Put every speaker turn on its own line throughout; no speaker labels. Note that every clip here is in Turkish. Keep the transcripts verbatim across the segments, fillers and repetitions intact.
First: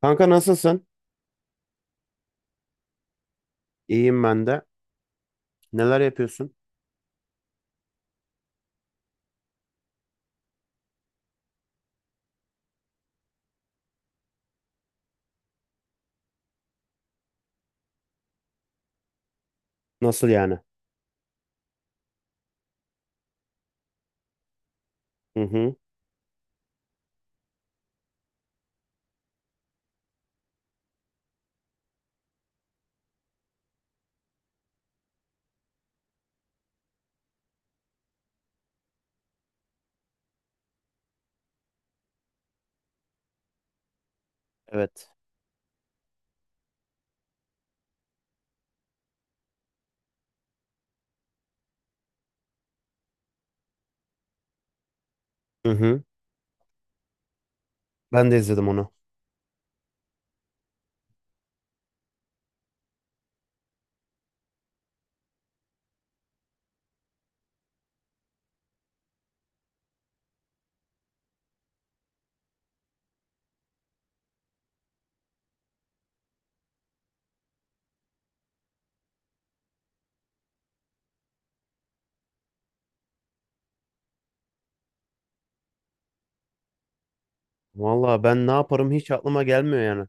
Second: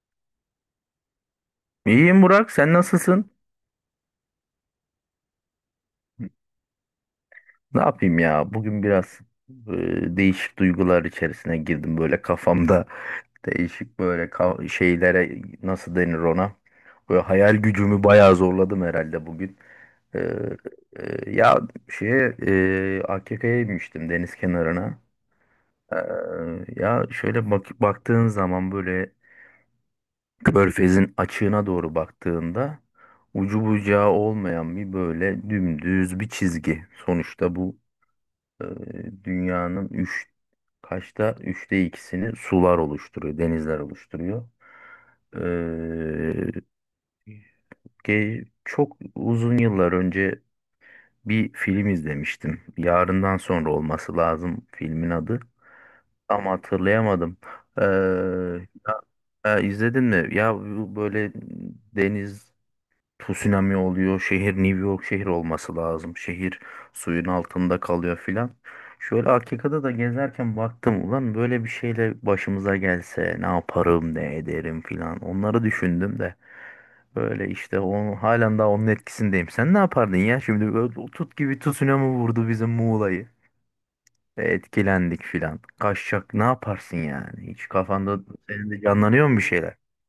Kanka nasılsın?
İyiyim Burak, sen nasılsın?
İyiyim ben de. Neler yapıyorsun?
Ne yapayım ya? Bugün biraz e, değişik duygular içerisine girdim böyle kafamda. Değişik böyle ka- şeylere nasıl denir ona? Böyle hayal gücümü bayağı zorladım herhalde bugün. Ee,
Nasıl yani?
e, Ya şeye e, A K K'ya inmiştim deniz kenarına.
Hı hı.
Ee, Ya şöyle bak baktığın zaman böyle Körfezin açığına doğru baktığında ucu bucağı olmayan bir böyle dümdüz bir çizgi. Sonuçta bu e, dünyanın üç kaçta üçte ikisini sular oluşturuyor, denizler oluşturuyor.
Evet.
E, ge- Çok uzun yıllar önce bir film izlemiştim. Yarından sonra olması lazım filmin adı.
Hı hı.
Ama hatırlayamadım. E,
Ben de izledim onu.
e, izledin mi? Ya bu böyle deniz tsunami oluyor. Şehir New York şehir olması lazım. Şehir suyun altında kalıyor filan. Şöyle Akika'da da gezerken baktım ulan böyle bir şeyle başımıza gelse ne yaparım ne ederim filan. Onları düşündüm de böyle işte onu halen daha onun etkisindeyim. Sen ne yapardın ya şimdi böyle tut gibi tsunami vurdu bizim Muğla'yı. E, Etkilendik filan. Kaçacak ne yaparsın yani? Hiç kafanda
Valla ben ne
senin de
yaparım, hiç
canlanıyor mu
aklıma
bir şeyler?
gelmiyor yani.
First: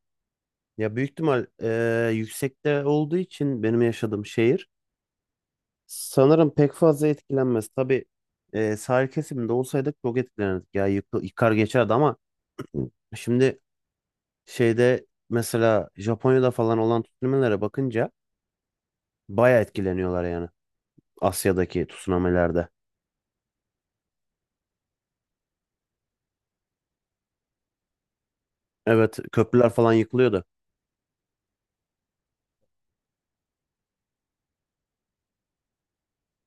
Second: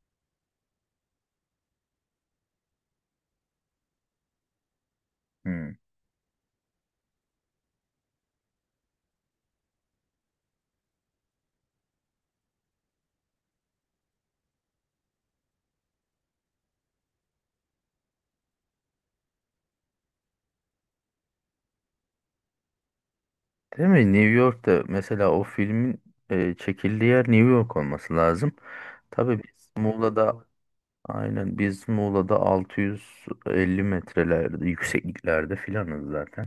Ya büyük ihtimal eee, yüksekte olduğu için benim yaşadığım şehir
Hmm.
sanırım pek fazla etkilenmez. Tabii eee sahil kesiminde olsaydık çok etkilenirdik. Ya yık- yıkar geçerdi, ama şimdi şeyde, mesela Japonya'da falan olan tsunami'lere bakınca baya etkileniyorlar yani. Asya'daki tsunami'lerde.
Değil mi? New York'ta mesela o filmin e, çekildiği yer New York olması lazım.
Evet,
Tabii
köprüler
biz
falan yıkılıyordu.
Muğla'da aynen biz Muğla'da altı yüz elli metrelerde yüksekliklerde filanız zaten.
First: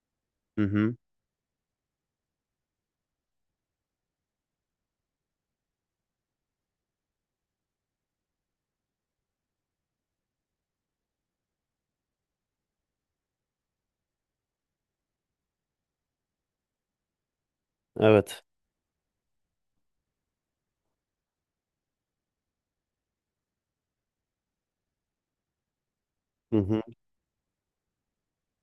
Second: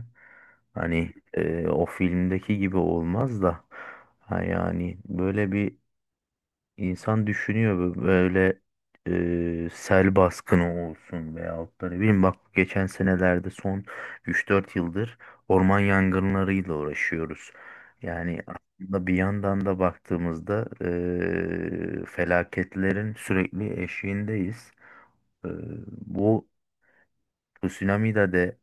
Hı hı.
Hani e, o filmdeki gibi olmaz da ha yani böyle bir İnsan düşünüyor bö- böyle e, sel baskını olsun veyahut da ne bileyim bak geçen senelerde son üç dört yıldır orman yangınlarıyla uğraşıyoruz. Yani
Evet.
aslında bir yandan da baktığımızda e, felaketlerin sürekli eşiğindeyiz. E, Bu
Hı hı.
tsunami'de de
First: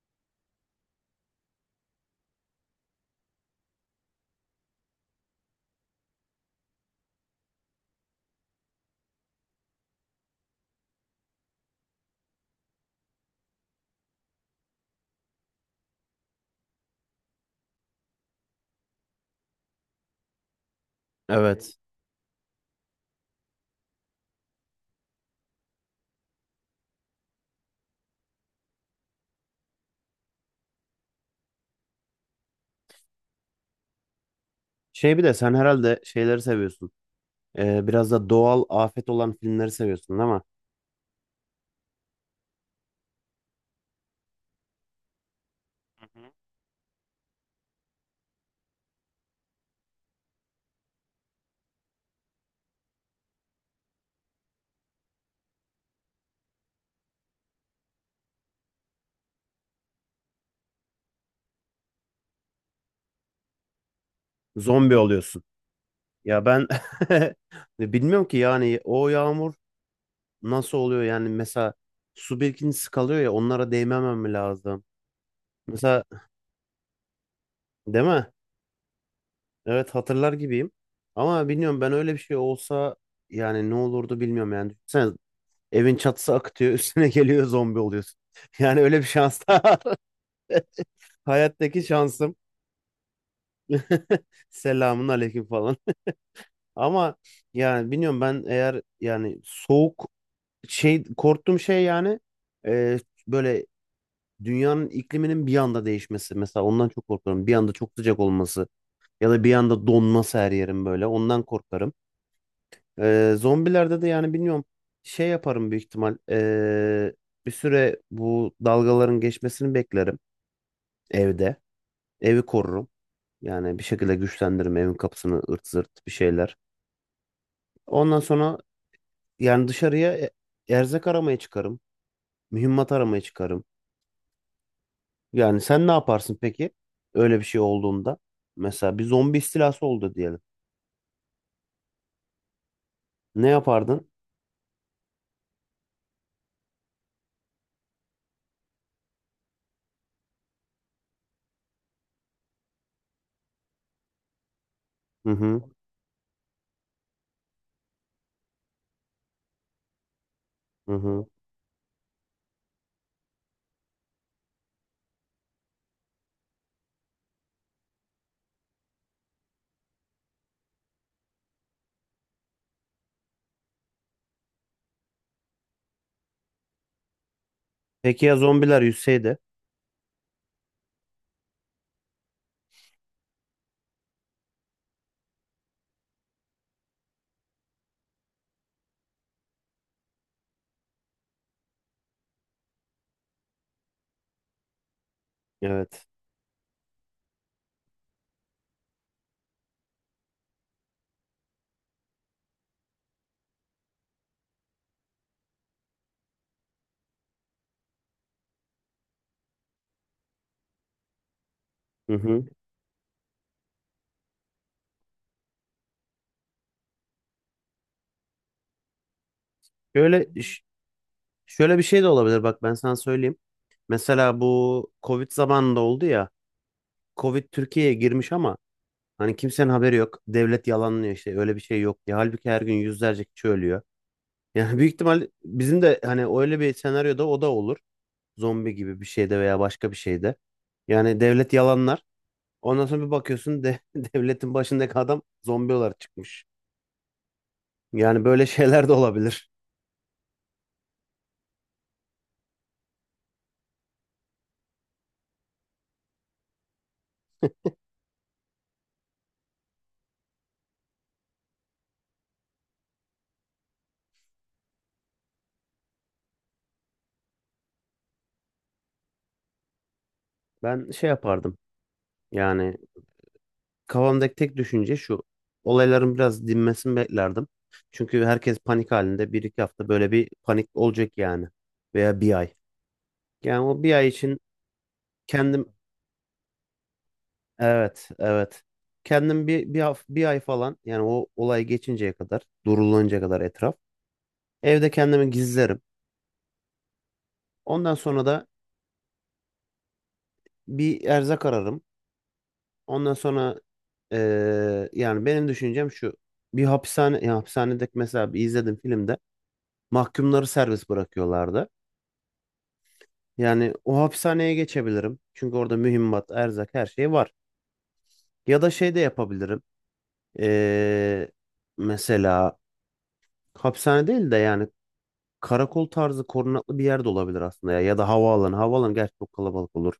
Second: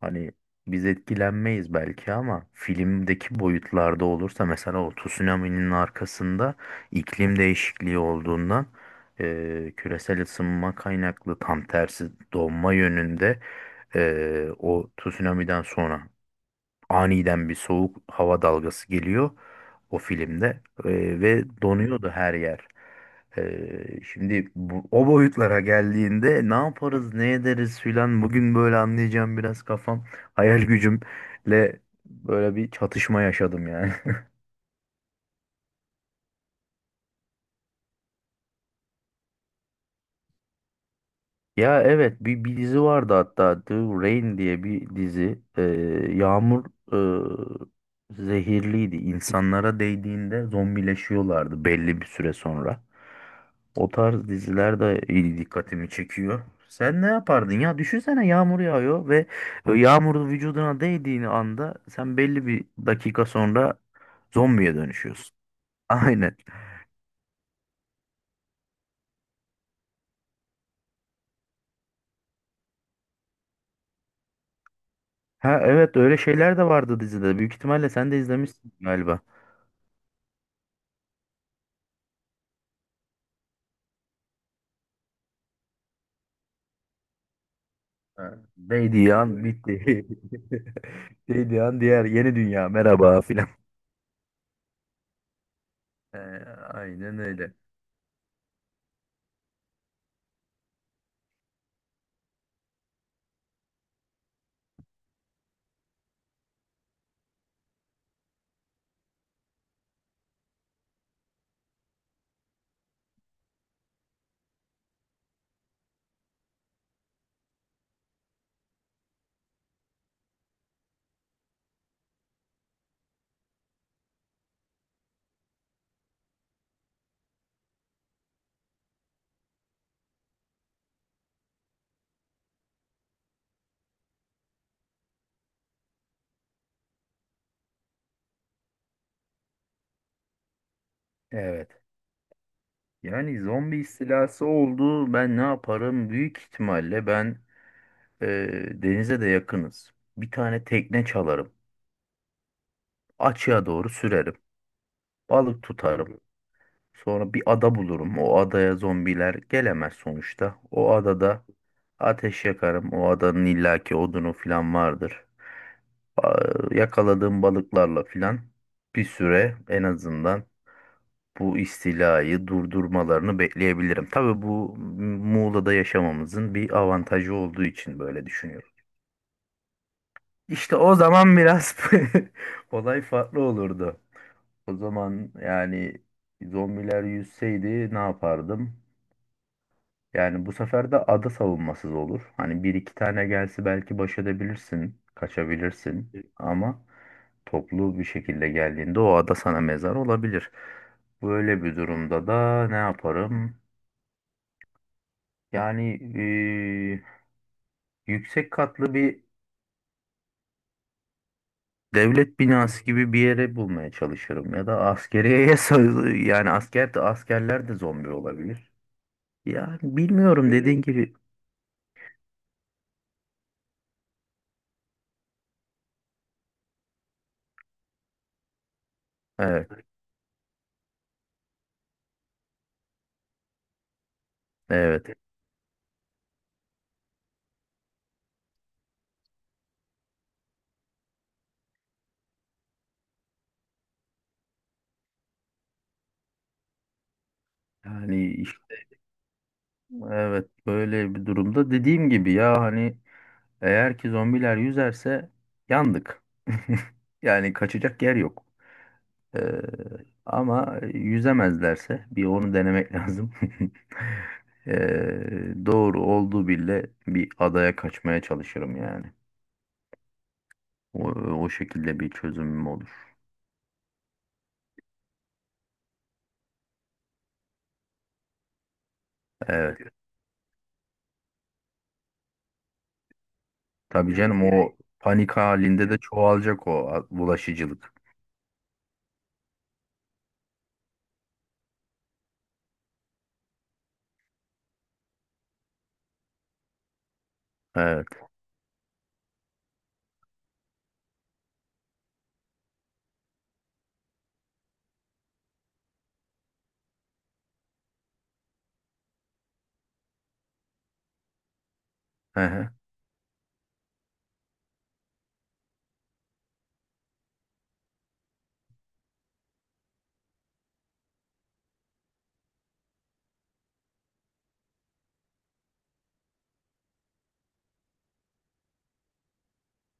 hani biz etkilenmeyiz belki ama filmdeki boyutlarda olursa mesela o tsunami'nin arkasında iklim değişikliği olduğundan eee, küresel ısınma kaynaklı tam tersi donma yönünde eee, o tsunami'den sonra aniden bir soğuk hava dalgası geliyor o filmde Ee, ve
Evet.
donuyordu her yer. Ee, Şimdi bu, o boyutlara geldiğinde ne yaparız, ne ederiz filan bugün böyle anlayacağım biraz kafam, hayal gücümle böyle bir çatışma yaşadım yani.
Şey, bir de sen herhalde şeyleri seviyorsun. Ee, biraz da doğal afet olan filmleri seviyorsun, değil mi?
Ya evet bir, bir dizi vardı hatta The Rain diye bir dizi. Ee, yağmur e, zehirliydi. İnsanlara değdiğinde zombileşiyorlardı belli bir süre sonra. O tarz diziler de iyi dikkatimi çekiyor. Sen ne yapardın ya? Düşünsene yağmur yağıyor ve yağmurun vücuduna değdiğini anda sen belli bir dakika sonra zombiye
Zombi
dönüşüyorsun.
oluyorsun.
Aynen.
Ya ben bilmiyorum ki, yani o yağmur nasıl oluyor yani? Mesela su birikintisi kalıyor ya, onlara değmemem mi lazım?
Ha evet
Mesela
öyle şeyler de vardı dizide. Büyük ihtimalle
değil
sen de
mi?
izlemişsin galiba.
Evet, hatırlar gibiyim. Ama bilmiyorum, ben öyle bir şey olsa yani ne olurdu bilmiyorum yani. Sen. Evin çatısı akıtıyor, üstüne geliyor, zombi oluyorsun.
Ha,
Yani öyle bir
değdiği
şans
an
daha.
bitti. Değdiği an
Hayattaki
diğer yeni
şansım.
dünya merhaba filan.
Selamun aleyküm falan.
Ee,
Ama
aynen öyle.
yani bilmiyorum, ben eğer yani soğuk şey, korktuğum şey yani, e, böyle dünyanın ikliminin bir anda değişmesi. Mesela ondan çok korkarım. Bir anda çok sıcak olması ya da bir anda donması her yerim böyle. Ondan korkarım. E, zombilerde de yani bilmiyorum, şey yaparım büyük ihtimal. E, bir süre bu dalgaların geçmesini beklerim. Evde. Evi korurum. Yani bir şekilde güçlendiririm evin kapısını, ırt zırt bir şeyler. Ondan sonra yani dışarıya e- erzak aramaya çıkarım. Mühimmat aramaya çıkarım. Yani sen ne yaparsın peki? Öyle bir şey olduğunda. Mesela bir zombi istilası oldu diyelim.
Evet. Yani
Ne
zombi
yapardın?
istilası oldu. Ben ne yaparım? Büyük ihtimalle ben e, denize de yakınız. Bir tane tekne çalarım. Açığa doğru sürerim.
Hı
Balık
hı.
tutarım. Sonra bir ada bulurum. O adaya zombiler gelemez sonuçta.
Hı
O
hı.
adada ateş yakarım. O adanın illaki odunu filan vardır. Ba- Yakaladığım balıklarla filan bir süre en azından bu istilayı durdurmalarını bekleyebilirim. Tabii bu Muğla'da yaşamamızın bir avantajı olduğu için
Peki
böyle
ya
düşünüyorum.
zombiler yüzseydi?
İşte o zaman biraz olay farklı olurdu. O zaman yani zombiler yüzseydi ne yapardım? Yani bu sefer de ada savunmasız olur. Hani bir iki tane gelse belki baş edebilirsin,
Evet.
kaçabilirsin. Ama toplu bir şekilde geldiğinde o ada sana mezar olabilir. Böyle bir durumda da ne yaparım? Yani eee, yüksek katlı bir
Hı
devlet
hı.
binası gibi bir yere bulmaya çalışırım. Ya da askeriyeye sığ- yani asker de askerler de zombi olabilir. Yani
Şöyle
bilmiyorum
ş-
dediğin gibi.
Şöyle bir şey de olabilir, bak ben sana söyleyeyim. Mesela bu Covid zamanında oldu ya. Covid Türkiye'ye girmiş ama hani kimsenin
Evet,
haberi yok. Devlet yalanlıyor, işte öyle bir şey yok diye. Halbuki her gün yüzlerce kişi ölüyor. Yani büyük
evet.
ihtimal bizim de hani öyle bir senaryoda o da olur. Zombi gibi bir şeyde veya başka bir şeyde. Yani devlet yalanlar. Ondan sonra bir bakıyorsun de, devletin başındaki adam zombi olarak çıkmış. Yani
Yani
böyle şeyler de olabilir.
evet böyle bir durumda dediğim gibi ya hani eğer ki zombiler yüzerse yandık. Yani kaçacak yer yok. Ee, Ama yüzemezlerse bir onu denemek lazım. Ee, doğru olduğu bile bir adaya kaçmaya çalışırım yani.
Ben
O,
şey
o
yapardım.
şekilde bir çözümüm
Yani
olur.
kafamdaki tek düşünce şu. Olayların biraz dinmesini beklerdim. Çünkü herkes panik halinde. Bir iki hafta
Evet.
böyle bir panik olacak yani. Veya bir ay. Yani o bir ay
Tabii
için
canım o panik
kendim,
halinde de çoğalacak o a- bulaşıcılık.
evet evet, kendim bir bir, haf- bir ay falan, yani o olay geçinceye kadar, durulunca kadar etraf, evde kendimi gizlerim. Ondan
Evet.
sonra da bir erzak ararım. Ondan sonra eee, yani benim düşüncem şu, bir hapishane ya, hapishanedeki, mesela bir izledim filmde mahkumları serbest bırakıyorlardı.
Hı hı.
Yani o hapishaneye geçebilirim. Çünkü orada mühimmat, erzak, her şey var. Ya da şey de yapabilirim. Eee mesela hapishane değil de, yani karakol tarzı korunaklı bir yer de olabilir aslında ya. Ya da havaalanı. Havaalanı gerçi çok kalabalık olur.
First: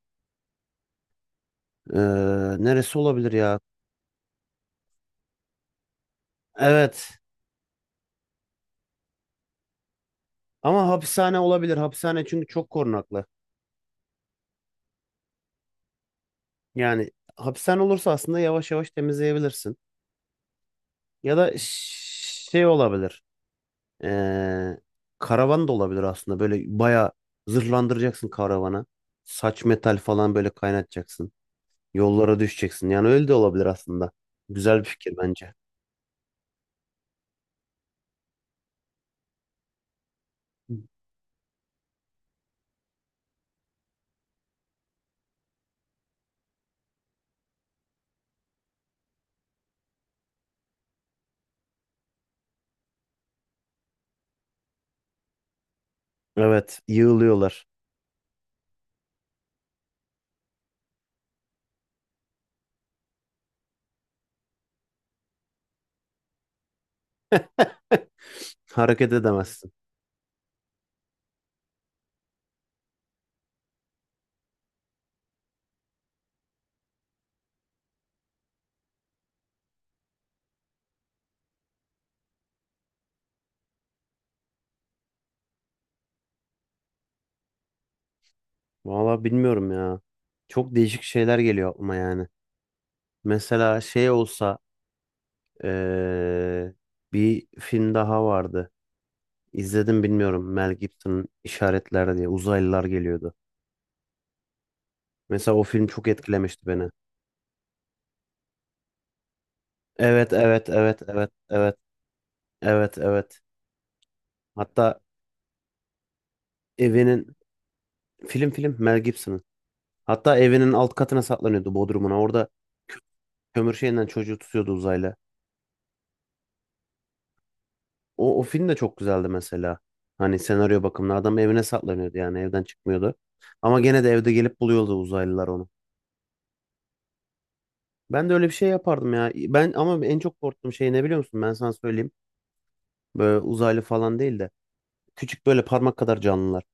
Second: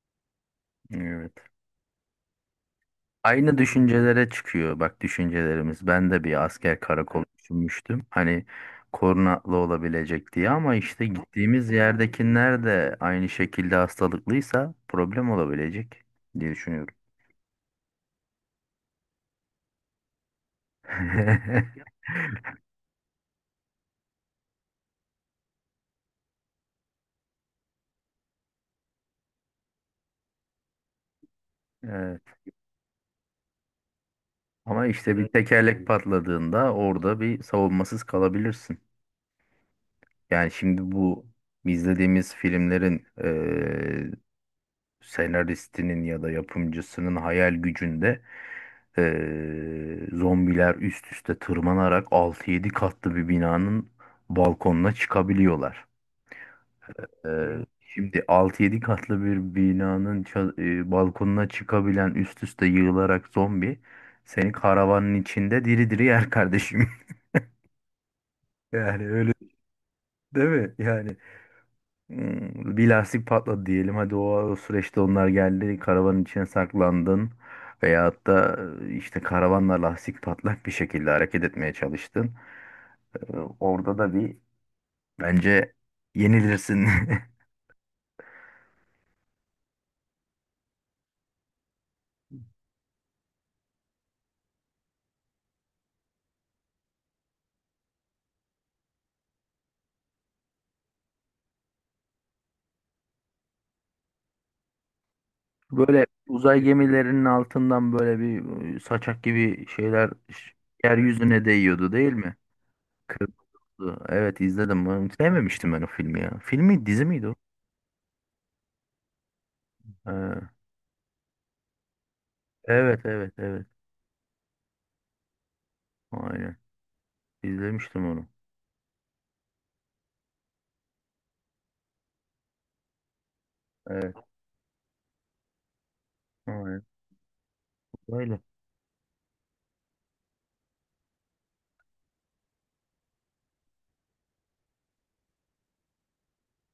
Evet.
Ee, Neresi olabilir
Aynı
ya?
düşüncelere çıkıyor bak düşüncelerimiz. Ben de bir asker
Evet.
karakolu düşünmüştüm. Hani korunaklı olabilecek diye ama
Ama
işte
hapishane
gittiğimiz
olabilir. Hapishane, çünkü
yerdekiler
çok
de
korunaklı.
aynı şekilde hastalıklıysa problem olabilecek diye düşünüyorum.
Yani hapishane olursa aslında yavaş yavaş temizleyebilirsin. Ya da ş- şey olabilir. Ee, Karavan da olabilir aslında. Böyle bayağı zırhlandıracaksın karavana. Saç metal falan böyle kaynatacaksın.
Evet.
Yollara düşeceksin. Yani öyle de olabilir aslında. Güzel bir
Ama
fikir
işte bir
bence.
tekerlek patladığında orada bir savunmasız kalabilirsin. Yani
Hı.
şimdi bu izlediğimiz filmlerin eee senaristinin ya da yapımcısının hayal gücünde Ee, zombiler üst üste tırmanarak altı yedi katlı bir binanın balkonuna çıkabiliyorlar.
Evet,
Ee,
yığılıyorlar.
Evet. Şimdi altı yedi katlı bir binanın ça- e, balkonuna çıkabilen üst üste yığılarak zombi seni karavanın içinde diri diri yer kardeşim. Yani
Hareket
öyle
edemezsin.
değil mi? Yani hmm, bir lastik patladı diyelim. Hadi o, o süreçte onlar geldi karavanın içine saklandın. Veyahut da e, işte karavanla lastik patlak bir şekilde hareket etmeye çalıştın. Ee, Orada da bir bence yenilirsin.
Valla bilmiyorum ya. Çok değişik şeyler geliyor aklıma yani. Mesela şey olsa eee, bir film daha vardı. İzledim, bilmiyorum. Mel Gibson'ın İşaretler diye, uzaylılar geliyordu. Mesela o film
Böyle
çok
uzay
etkilemişti beni.
gemilerinin altından böyle bir e, saçak gibi şeyler
Evet,
ş-
evet, evet, evet,
yeryüzüne
evet.
değiyordu değil mi?
Evet evet.
Kırmızı. Evet izledim.
Hatta
Ben sevmemiştim ben o filmi ya. Filmi dizi miydi
evinin,
o?
film film Mel Gibson'ın. Hatta
Ha,
evinin alt katına saklanıyordu, bodrumuna. Orada
evet evet evet.
kömür şeyinden çocuğu tutuyordu uzayla.
Aynen. İzlemiştim onu.
O, o film de çok güzeldi mesela. Hani senaryo bakımından adam evine saklanıyordu, yani evden çıkmıyordu. Ama gene de
Evet.
evde gelip buluyordu uzaylılar onu.
Aynen.
Ben de
Böyle.
öyle bir şey yapardım ya. Ben ama en çok korktuğum şey ne biliyor musun? Ben sana söyleyeyim. Böyle uzaylı falan değil de küçük böyle parmak kadar canlılar.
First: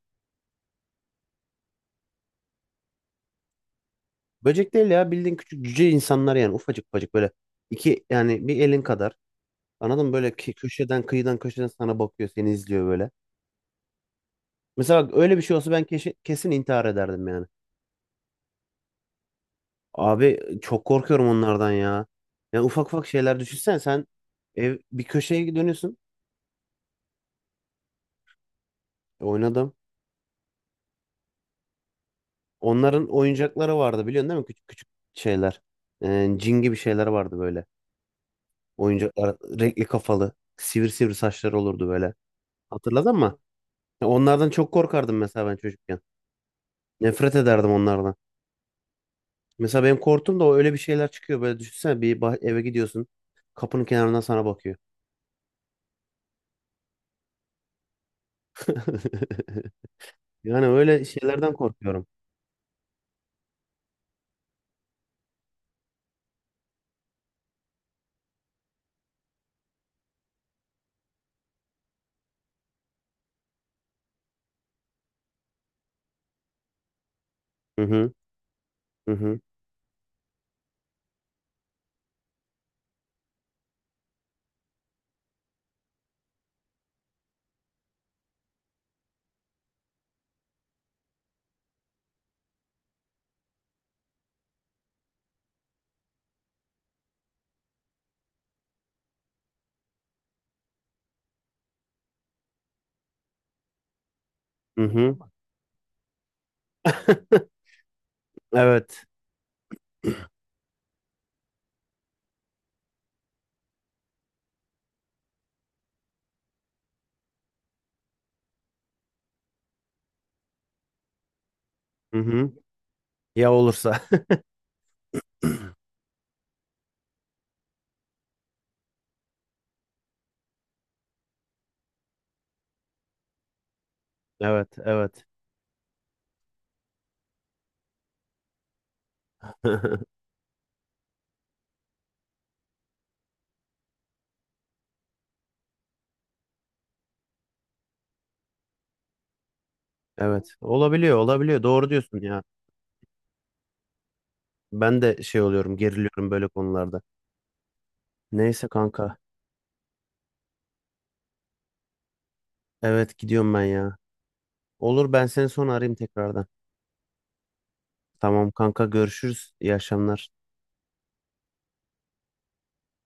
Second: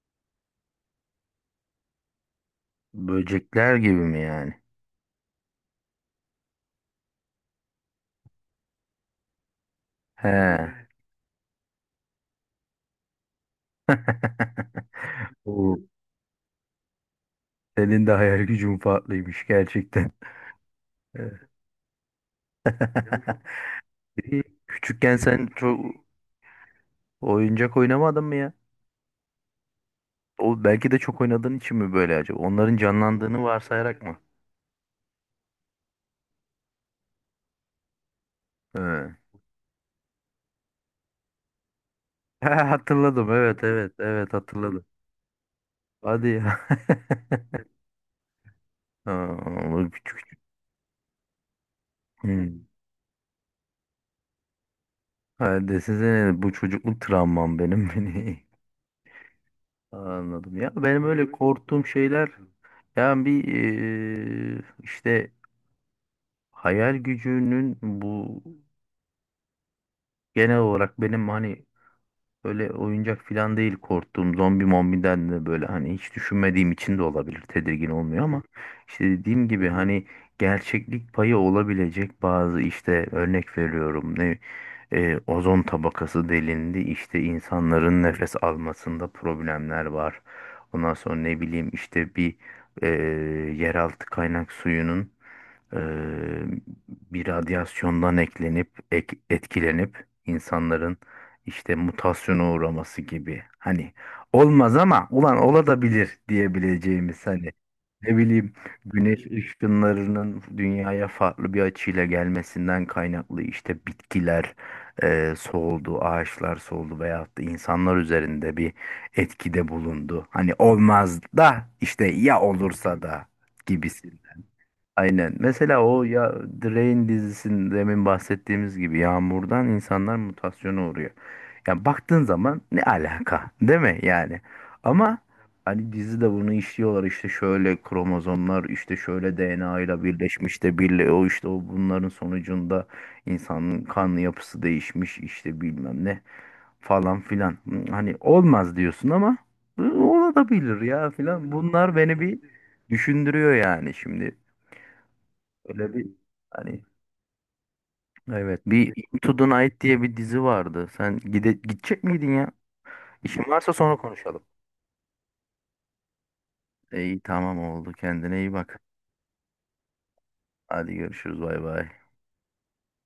Böcekler gibi mi yani?
Böcek değil ya, bildiğin küçük cüce insanlar, yani ufacık ufacık böyle iki, yani bir elin kadar. Anladın mı? Böyle ki-
He.
köşeden, kıyıdan köşeden sana bakıyor, seni izliyor böyle. Mesela bak, öyle bir şey olsa
Oo,
ben keşi- kesin intihar ederdim yani.
senin de hayal gücün farklıymış gerçekten.
Abi çok korkuyorum
Evet.
onlardan ya. Yani ufak ufak şeyler düşünsen sen,
İyi.
ev bir
Küçükken sen
köşeye
çok
dönüyorsun.
oyuncak oynamadın mı ya?
E, Oynadım.
O belki de çok oynadığın için mi böyle acaba? Onların
Onların
canlandığını
oyuncakları
varsayarak
vardı,
mı?
biliyorsun değil mi? Küçük küçük şeyler. E, cin gibi şeyler vardı böyle.
He.
Oyuncaklar renkli kafalı. Sivri sivri saçları olurdu böyle. Hatırladın
hatırladım.
mı?
Evet, evet,
Ya
evet
onlardan çok
hatırladım.
korkardım mesela ben çocukken.
Hadi ya.
Nefret ederdim onlardan.
Aa,
Mesela
bu
benim
küçük
korktum
küçük.
da, o öyle bir şeyler çıkıyor. Böyle düşünsene, bir bah-
Hmm.
eve gidiyorsun. Kapının kenarından sana bakıyor.
Ha, desene bu çocukluk travmam benim beni. Anladım.
Yani
Ya benim
öyle
öyle
şeylerden
korktuğum
korkuyorum.
şeyler yani bir eee, işte hayal gücünün bu genel olarak benim hani böyle oyuncak falan değil korktuğum zombi mombiden de böyle hani hiç düşünmediğim için de olabilir
Hı
tedirgin
hı.
olmuyor ama işte
Hı hı.
dediğim gibi hani gerçeklik payı olabilecek bazı işte örnek veriyorum ne e, ozon tabakası delindi işte insanların nefes almasında problemler var. Ondan sonra ne bileyim işte bir e, yeraltı kaynak suyunun e, bir radyasyondan eklenip ek- etkilenip insanların işte mutasyona uğraması gibi. Hani olmaz
Hı
ama
hı.
ulan olabilir diyebileceğimiz hani ne bileyim
Evet.
güneş ışınlarının dünyaya farklı bir açıyla gelmesinden kaynaklı işte bitkiler e, soğudu, ağaçlar soğudu veyahut da insanlar üzerinde bir etkide bulundu. Hani olmaz da işte
Hı
ya
hı.
olursa da
Ya olursa.
gibisinden. Aynen. Mesela o ya Drain dizisinin demin bahsettiğimiz gibi yağmurdan insanlar mutasyona uğruyor. Yani baktığın zaman ne alaka, değil mi yani?
Evet,
Ama
evet.
hani dizide bunu işliyorlar işte şöyle kromozomlar işte şöyle D N A ile birleşmiş de birle o işte o bunların sonucunda insanın kan yapısı değişmiş işte bilmem ne falan filan. Hani olmaz diyorsun ama "Hı,
Evet.
olabilir ya
Olabiliyor,
filan."
olabiliyor. Doğru
Bunlar
diyorsun
beni bir
ya.
düşündürüyor yani şimdi.
Ben de şey oluyorum,
Öyle bir
geriliyorum böyle
hani
konularda.
evet
Neyse
bir
kanka.
Into the Night diye bir dizi vardı. Sen gide gidecek miydin ya?
Evet,
İşin
gidiyorum ben
varsa
ya.
sonra konuşalım.
Olur, ben seni sonra arayayım tekrardan.
İyi tamam oldu. Kendine
Tamam
iyi bak.
kanka, görüşürüz. İyi akşamlar.
Hadi görüşürüz. Bay bay.